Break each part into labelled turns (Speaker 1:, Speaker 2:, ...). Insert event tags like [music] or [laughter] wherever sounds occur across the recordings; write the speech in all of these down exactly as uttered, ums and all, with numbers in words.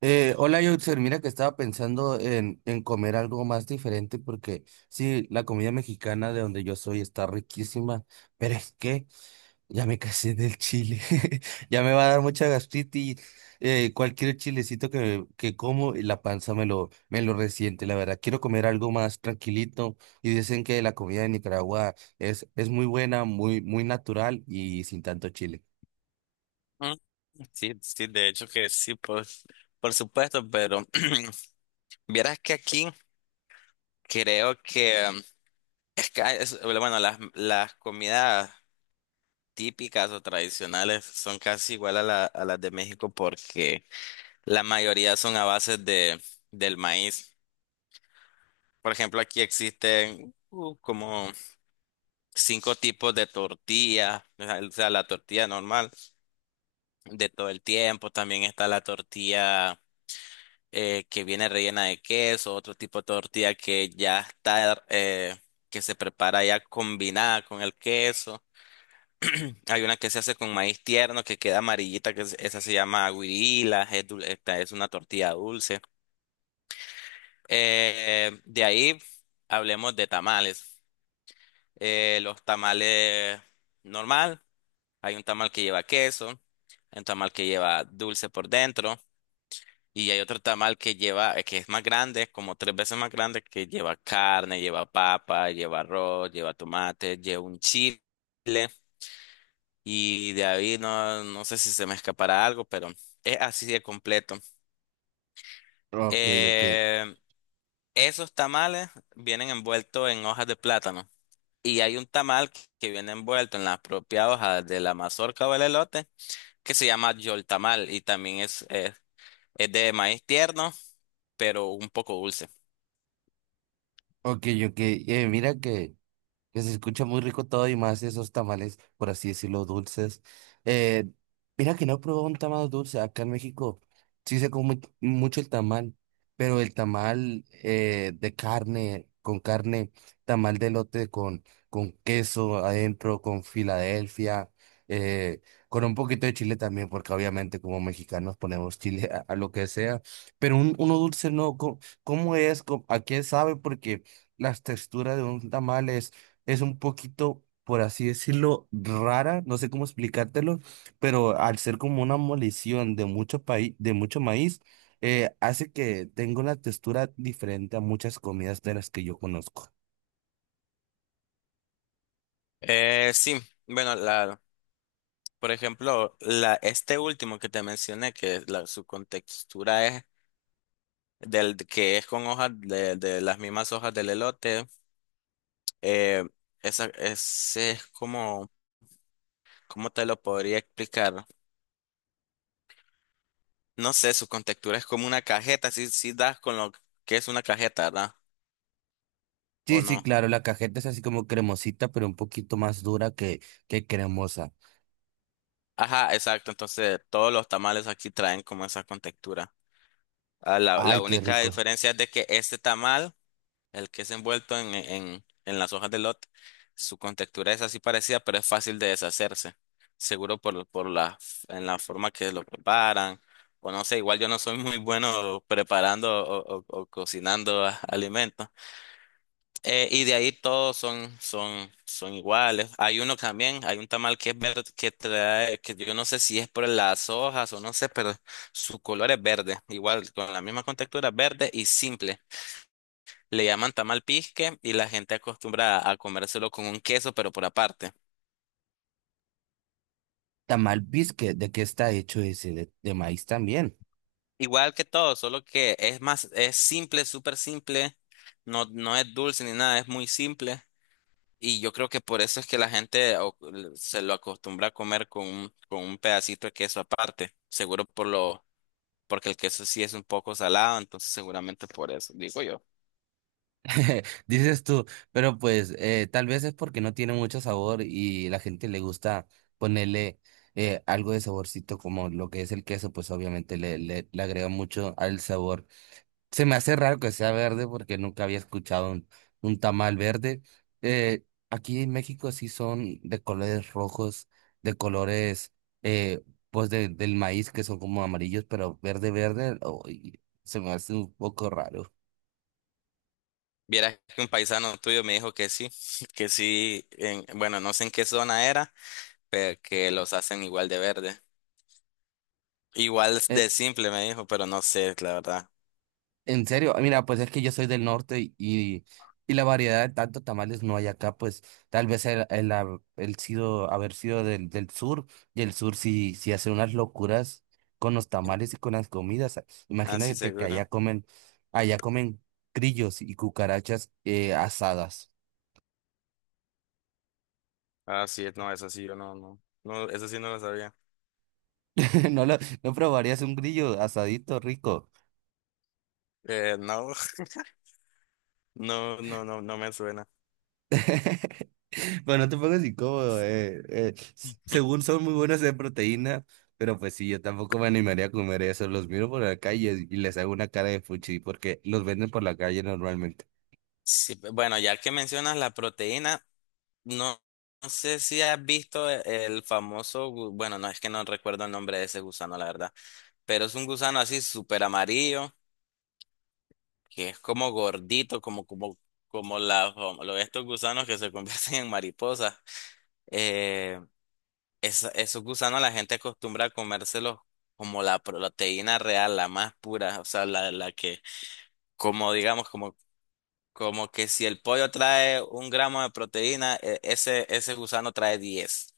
Speaker 1: Eh, hola, Yotzer. Mira que estaba pensando en, en comer algo más diferente porque sí, la comida mexicana de donde yo soy está riquísima, pero es que ya me casé del chile. [laughs] Ya me va a dar mucha gastritis. Eh, cualquier chilecito que, que como, y la panza me lo, me lo resiente, la verdad. Quiero comer algo más tranquilito y dicen que la comida de Nicaragua es, es muy buena, muy, muy natural y sin tanto chile.
Speaker 2: Mm, Sí, sí, de hecho que sí, por, por supuesto, pero [clears throat] vieras que aquí creo que em, es que hay- es- bueno, las, las comidas típicas o tradicionales son casi igual a la, a las de México porque la mayoría son a base de, del maíz. Por ejemplo, aquí existen uh, como cinco tipos de tortilla, o sea, la tortilla normal de todo el tiempo, también está la tortilla eh, que viene rellena de queso, otro tipo de tortilla que ya está, eh, que se prepara ya combinada con el queso. Hay una que se hace con maíz tierno que queda amarillita, que es- esa se llama guirila, es, dul- esta es una tortilla dulce. Eh, de ahí hablemos de tamales. Eh, los tamales normal, hay un tamal que lleva queso, hay un tamal que lleva dulce por dentro. Y hay otro tamal que lleva, eh, que es más grande, como tres veces más grande, que lleva carne, lleva papa, lleva arroz, lleva tomate, lleva un chile. Y de ahí no, no sé si se me escapará algo, pero es así de completo.
Speaker 1: Ok, ok,
Speaker 2: Eh, esos tamales vienen envueltos en hojas de plátano. Y hay un tamal que que viene envuelto en la propia hoja de la mazorca o el elote, que se llama yoltamal. Y también es, es es de maíz tierno, pero un poco dulce.
Speaker 1: ok, ok. Eh, mira que. Que se escucha muy rico todo y más esos tamales, por así decirlo, dulces. Eh, Mira que no he probado un tamal dulce acá en México. Sí se come mucho el tamal, pero el tamal eh, de carne, con carne, tamal de elote con, con queso adentro, con Filadelfia, eh, con un poquito de chile también, porque obviamente como mexicanos ponemos chile a, a lo que sea, pero un, uno dulce no. ¿Cómo, cómo es? ¿Cómo- ¿A qué sabe? Porque las texturas de un tamal es un poquito, por así decirlo, rara, no sé cómo explicártelo, pero al ser como una molición de mucho paí- de mucho maíz, eh, hace que tenga una textura diferente a muchas comidas de las que yo conozco.
Speaker 2: Eh, sí, bueno, la, por ejemplo, la, este último que te mencioné, que la, su contextura es del que es con hojas de, de las mismas hojas del elote, eh, esa, ese es como, ¿cómo te lo podría explicar? No sé, su contextura es como una cajeta, si, si das con lo que es una cajeta, ¿verdad? ¿O
Speaker 1: Sí, sí,
Speaker 2: no?
Speaker 1: claro, la cajeta es así como cremosita, pero un poquito más dura que, que cremosa.
Speaker 2: Ajá, exacto, entonces todos los tamales aquí traen como esa contextura. Ah, la, la
Speaker 1: Ay, qué
Speaker 2: única
Speaker 1: rico.
Speaker 2: diferencia es de que este tamal. El que es envuelto en, en, en las hojas de lot, su contextura es así parecida, pero es fácil de deshacerse. Seguro por, por la, en la forma que lo preparan. O no sé, igual yo no soy muy bueno preparando o, o- o cocinando a- alimentos. Eh, y de ahí todos son, son, son iguales. Hay uno también, hay un tamal que es verde, que trae, que yo no sé si es por las hojas o no sé, pero su color es verde. Igual, con la misma contextura, verde y simple. Le llaman tamal pisque y la gente acostumbra a comérselo con un queso, pero por aparte.
Speaker 1: Tamal bisque, ¿de qué está hecho ese? De, de maíz también.
Speaker 2: Igual que todo, solo que es más, es simple, súper simple. No, no es dulce ni nada, es muy simple. Y yo creo que por eso es que la gente o- se lo acostumbra a comer con un, con un pedacito de queso aparte. Seguro por lo, porque el queso sí es un poco salado, entonces seguramente por eso, digo yo.
Speaker 1: [laughs] Dices tú, pero pues eh, tal vez es porque no tiene mucho sabor y la gente le gusta ponerle eh, algo de saborcito, como lo que es el queso, pues obviamente le, le, le agrega mucho al sabor. Se me hace raro que sea verde porque nunca había escuchado un, un tamal verde. Eh, Aquí en México sí son de colores rojos, de colores, eh, pues de- del maíz que son como amarillos, pero verde, verde, oh, y se me hace un poco raro.
Speaker 2: Vieras que un paisano tuyo me dijo que sí, [laughs] que sí, en- bueno, no sé en qué zona era, pero que los hacen igual de verde. Igual
Speaker 1: Eh,
Speaker 2: de simple me dijo, pero no sé, la verdad.
Speaker 1: En serio, mira, pues es que yo soy del norte y, y, y la variedad de tantos tamales no hay acá. Pues tal vez el, el, hab- el sido, haber sido del, del sur, y el sur sí, sí hace unas locuras con los tamales y con las comidas.
Speaker 2: Ah, sí,
Speaker 1: Imagínate que allá
Speaker 2: seguro.
Speaker 1: comen, allá comen grillos y cucarachas, eh, asadas.
Speaker 2: Ah, sí, no, eso sí, yo no, no. No, eso sí no lo sabía.
Speaker 1: [laughs] No lo, ¿No probarías un grillo asadito rico?
Speaker 2: Eh, no, [laughs] no, no, no, no me suena.
Speaker 1: [laughs] Bueno, no te pongas incómodo. eh, eh, s- Según son muy buenas de proteína, pero pues sí, yo tampoco me animaría a comer eso. Los miro por la calle y les hago una cara de fuchi porque los venden por la calle normalmente.
Speaker 2: Sí, pe- bueno, ya que mencionas la proteína, no, no sé si has visto e- el famoso, gu- bueno, no es que no recuerdo el nombre de ese gusano, la verdad, pero es un gusano así súper amarillo, que es como gordito, como, como, como la, como lo- estos gusanos que se [laughs] convierten en mariposas. eh, Esa- esos gusanos la gente acostumbra a comérselos como la proteína real, la más pura, o sea, la, la que, como digamos, como, como que si el pollo trae un gramo de proteína, e- ese, ese gusano trae diez.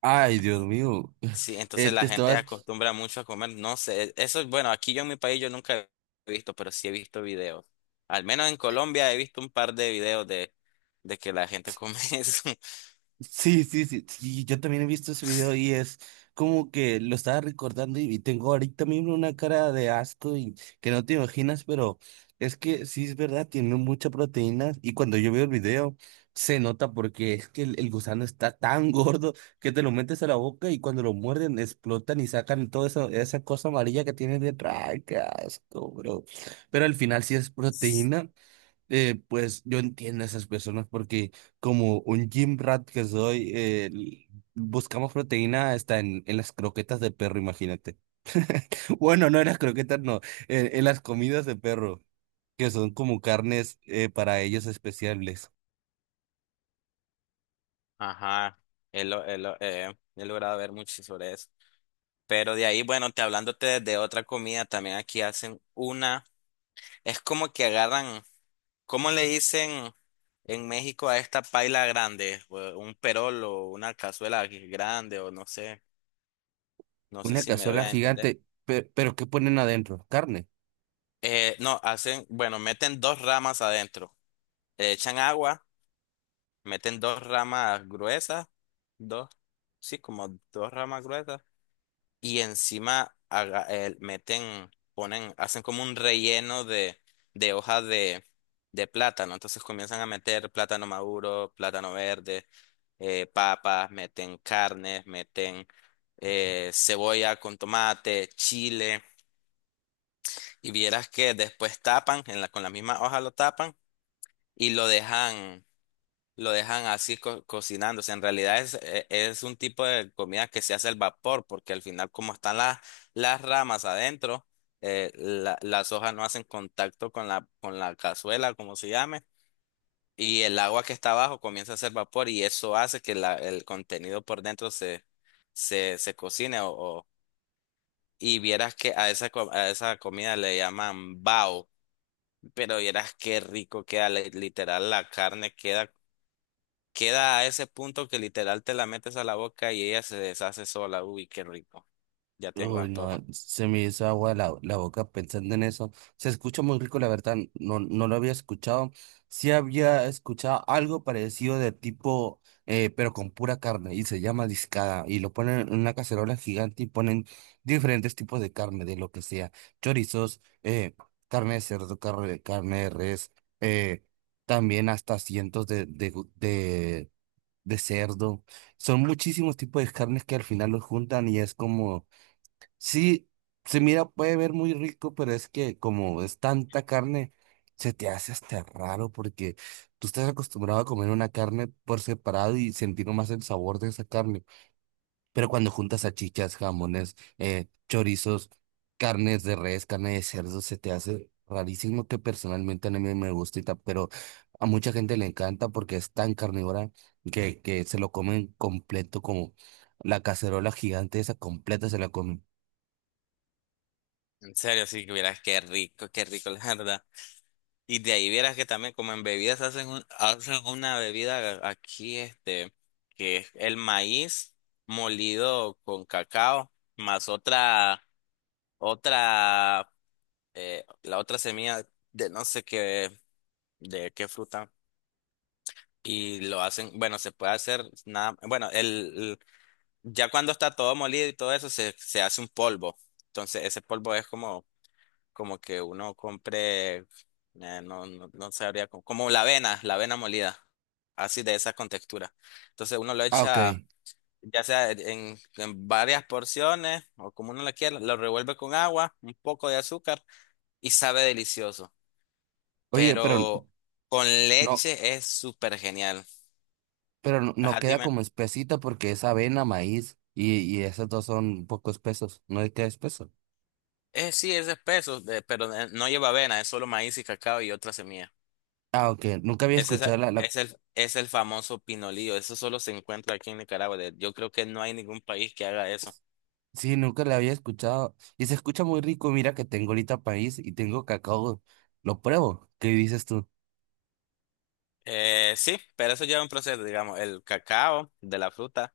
Speaker 1: Ay, Dios mío. [laughs]
Speaker 2: Sí,
Speaker 1: Eh,
Speaker 2: entonces
Speaker 1: te
Speaker 2: la gente
Speaker 1: estabas,
Speaker 2: acostumbra mucho a comer, no sé, eso, bueno, aquí yo en mi país yo nunca he visto, pero sí he visto videos. Al menos en Colombia he visto un par de videos de, de que la gente come [laughs] eso.
Speaker 1: Sí, sí, sí, sí, yo también he visto ese video y es como que lo estaba recordando, y, y tengo ahorita mismo una cara de asco y que no te imaginas, pero es que sí es verdad, tiene mucha proteína. Y cuando yo veo el video se nota, porque es que el, el gusano está tan [laughs] gordo que te lo metes a la boca y cuando lo muerden explotan y sacan toda esa, esa cosa amarilla que tiene detrás. ¡Ay, qué asco, bro! Pero al final sí es proteína. Eh, pues yo entiendo a esas personas porque como un gym rat que soy, eh, l- buscamos proteína hasta en, en las croquetas de perro, imagínate. [laughs] Bueno, no en las croquetas, no, en, en las comidas de perro, que son como carnes, eh, para ellos especiales.
Speaker 2: Ajá, he, lo- he lo- eh, he logrado ver mucho sobre eso. Pero de ahí, bueno, te hablándote de otra comida, también aquí hacen una, es como que agarran, ¿cómo le dicen en México a esta paila grande? O Un perol o una cazuela grande o no sé, no sé
Speaker 1: Una
Speaker 2: si me doy
Speaker 1: cazuela
Speaker 2: a entender.
Speaker 1: gigante, pe- pero ¿qué ponen adentro? ¿Carne?
Speaker 2: Eh, no, hacen, bueno, meten dos ramas adentro, le echan agua, meten dos ramas gruesas, dos, sí, como dos ramas gruesas y encima haga- eh, meten, ponen, hacen como un relleno de, de hoja de, de plátano. Entonces comienzan a meter plátano maduro, plátano verde, eh, papas, meten carnes, meten eh, cebolla con tomate, chile. Y vieras que después tapan, en la, con la misma hoja lo tapan y lo dejan lo dejan así co- cocinándose. En realidad es, e- es un tipo de comida que se hace al vapor, porque al final como están las, las ramas adentro, eh, la- las hojas no hacen contacto con la, con la cazuela, como se llame, y el agua que está abajo comienza a hacer vapor y eso hace que la- el contenido por dentro se, se, se cocine o, o- y vieras que a esa, co- a esa comida le llaman bao. Pero vieras qué rico queda, li- literal, la carne queda Queda a ese punto que literal te la metes a la boca y ella se deshace sola. Uy, qué rico. Ya tengo
Speaker 1: Uy,
Speaker 2: antojo.
Speaker 1: no, se me hizo agua la, la boca pensando en eso. Se escucha muy rico, la verdad, no, no lo había escuchado. Sí había escuchado algo parecido de tipo, eh, pero con pura carne, y se llama discada, y lo ponen en una cacerola gigante y ponen diferentes tipos de carne, de lo que sea, chorizos, eh, carne de cerdo, carne, carne de res, eh, también hasta cientos de, de, gu- de, de cerdo. Son muchísimos tipos de carnes que al final los juntan y es como. Sí, se mira, puede ver muy rico, pero es que como es tanta carne, se te hace hasta raro porque tú estás acostumbrado a comer una carne por separado y sentir más el sabor de esa carne. Pero cuando juntas salchichas, jamones, eh, chorizos, carnes de res, carne de cerdo, se te hace rarísimo. Que personalmente a mí me gusta, y tal, pero a mucha gente le encanta porque es tan carnívora que, que se lo comen completo, como la cacerola gigante esa completa se la comen.
Speaker 2: En serio, sí que vieras qué rico, qué rico, [laughs] la verdad. Y de ahí vieras que también como en bebidas hacen, un- hacen una bebida a- aquí, este, que es el maíz molido con cacao, más otra, otra, eh, la otra semilla de no sé qué, de qué fruta. Y lo hacen, bueno, se puede hacer nada, bueno, el, Ya cuando está todo molido y todo eso, se, se hace un polvo. Entonces, ese polvo es como, como que uno compre, eh, no, no, no sabría, cómo- como la avena, la avena molida, así de esa con textura. Entonces, uno lo
Speaker 1: Ah, ok.
Speaker 2: echa, ya sea en, en varias porciones o como uno lo quiera, lo revuelve con agua, un poco de azúcar y sabe delicioso.
Speaker 1: Oye, pero
Speaker 2: Pero con
Speaker 1: no,
Speaker 2: leche es súper genial.
Speaker 1: pero no, no
Speaker 2: Ajá,
Speaker 1: queda
Speaker 2: dime.
Speaker 1: como espesita porque es avena, maíz, y, y esos dos son un poco espesos. ¿No le queda espeso?
Speaker 2: Eh, sí, es espeso, de- pero eh, no lleva avena, es solo maíz y cacao y otra semilla.
Speaker 1: Ah, ok. Nunca había
Speaker 2: Ese
Speaker 1: escuchado
Speaker 2: es,
Speaker 1: la, la...
Speaker 2: es el, es el famoso pinolillo. Eso solo se encuentra aquí en Nicaragua. De- Yo creo que no hay ningún país que haga eso.
Speaker 1: Sí, nunca la había escuchado. Y se escucha muy rico. Mira que tengo ahorita maíz y tengo cacao. Lo pruebo. ¿Qué dices tú?
Speaker 2: Eh, sí, pero eso lleva un proceso, digamos, el cacao de la fruta,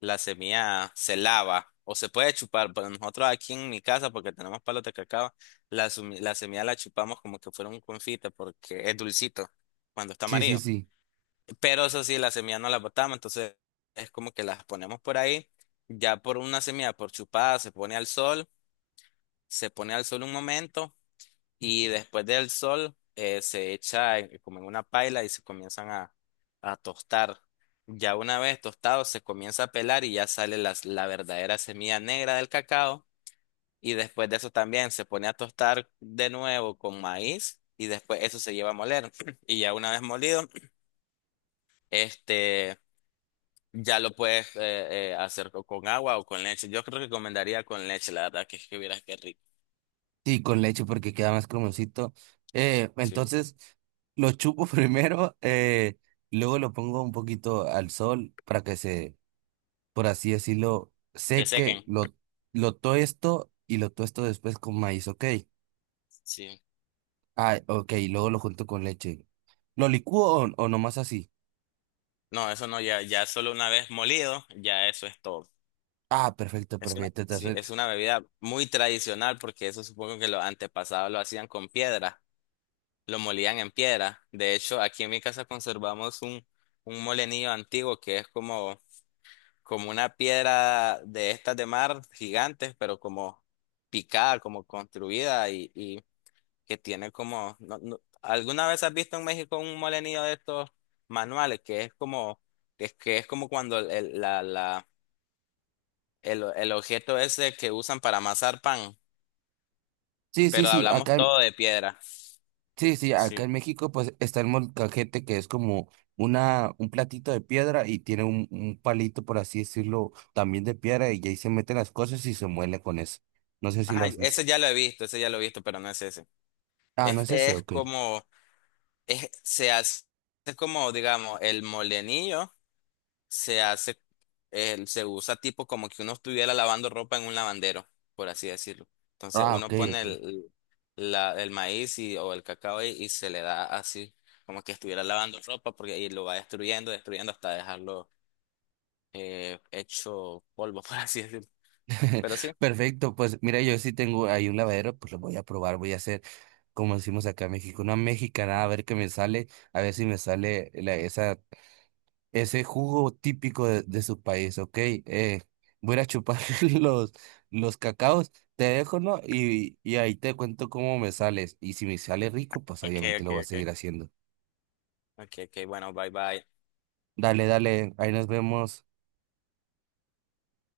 Speaker 2: la semilla se lava o se puede chupar, pero nosotros aquí en mi casa, porque tenemos palos de cacao, la, sumi- la semilla la chupamos como que fuera un confite porque es dulcito cuando está
Speaker 1: Sí, sí,
Speaker 2: amarillo.
Speaker 1: sí.
Speaker 2: Pero eso sí, la semilla no la botamos, entonces es como que las ponemos por ahí, ya por una semilla, por chupada, se pone al sol. Se pone al sol un momento y después del sol eh, se echa en- como en una paila y se comienzan a, a tostar. Ya una vez tostado se comienza a pelar y ya sale las- la verdadera semilla negra del cacao y después de eso también se pone a tostar de nuevo con maíz y después eso se lleva a moler. [clears throat] Y ya una vez molido este ya lo puedes eh, eh, hacer co- con agua o con leche. Yo creo que recomendaría con leche, la verdad que es que vieras qué rico.
Speaker 1: Sí, con leche porque queda más cremosito. Eh,
Speaker 2: Sí.
Speaker 1: entonces, lo chupo [laughs] primero. Eh, luego lo pongo un poquito al sol para que se, por así decirlo,
Speaker 2: Que
Speaker 1: sé que
Speaker 2: sequen.
Speaker 1: lo, lo tosto, y lo tosto después con maíz, ok.
Speaker 2: Sí.
Speaker 1: Ah, ok, luego lo junto con leche. ¿Lo licúo o, o nomás así?
Speaker 2: No, eso no, ya, ya solo una vez molido, ya eso es todo.
Speaker 1: Ah, perfecto,
Speaker 2: Es una,
Speaker 1: perfecto.
Speaker 2: sí,
Speaker 1: Entonces,
Speaker 2: es una bebida muy tradicional porque eso supongo que los antepasados lo hacían con piedra, lo molían en piedra. De hecho, aquí en mi casa conservamos un, un molenillo antiguo que es como, como una piedra de estas de mar gigantes, pero como picada, como construida y, y que tiene como. No- no- ¿alguna vez has visto en México un molenillo de estos manuales que es como, que es, que es como cuando el, el- la, la, el, el objeto ese que usan para amasar pan,
Speaker 1: sí, sí,
Speaker 2: pero
Speaker 1: sí,
Speaker 2: hablamos
Speaker 1: acá, en-
Speaker 2: todo de piedra?
Speaker 1: sí, sí, acá
Speaker 2: Sí.
Speaker 1: en México pues está el molcajete, que es como una, un platito de piedra, y tiene un, un palito, por así decirlo, también de piedra, y ahí se meten las cosas y se muele con eso. No sé si lo
Speaker 2: Ajá,
Speaker 1: has visto.
Speaker 2: ese ya lo he visto, ese ya lo he visto, pero no es ese.
Speaker 1: Ah, no es
Speaker 2: Este
Speaker 1: ese,
Speaker 2: es
Speaker 1: ok.
Speaker 2: como, es, se hace es como, digamos, el molenillo. Se hace, eh, se usa tipo como que uno estuviera lavando ropa en un lavandero, por así decirlo. Entonces
Speaker 1: Ah, ok,
Speaker 2: uno pone
Speaker 1: ok.
Speaker 2: el, la- el maíz y, o el cacao ahí y se le da así, como que estuviera lavando ropa, porque ahí lo va destruyendo, destruyendo hasta dejarlo eh, hecho polvo, [laughs] por así decirlo.
Speaker 1: [laughs]
Speaker 2: Pero sí.
Speaker 1: Perfecto, pues mira, yo sí tengo ahí un lavadero, pues lo voy a probar, voy a hacer, como decimos acá en México, una mexicanada, a ver qué me sale, a ver si me sale la- esa, ese jugo típico de, de su país, ¿ok? Eh, voy a ir a chupar [laughs] los, los cacaos, te dejo, ¿no? Y y ahí te cuento cómo me sales, y si me sale rico, pues
Speaker 2: Ok,
Speaker 1: obviamente lo
Speaker 2: ok,
Speaker 1: voy a
Speaker 2: ok.
Speaker 1: seguir haciendo.
Speaker 2: Ok, ok, bueno, bye bye.
Speaker 1: Dale, dale, ahí nos vemos.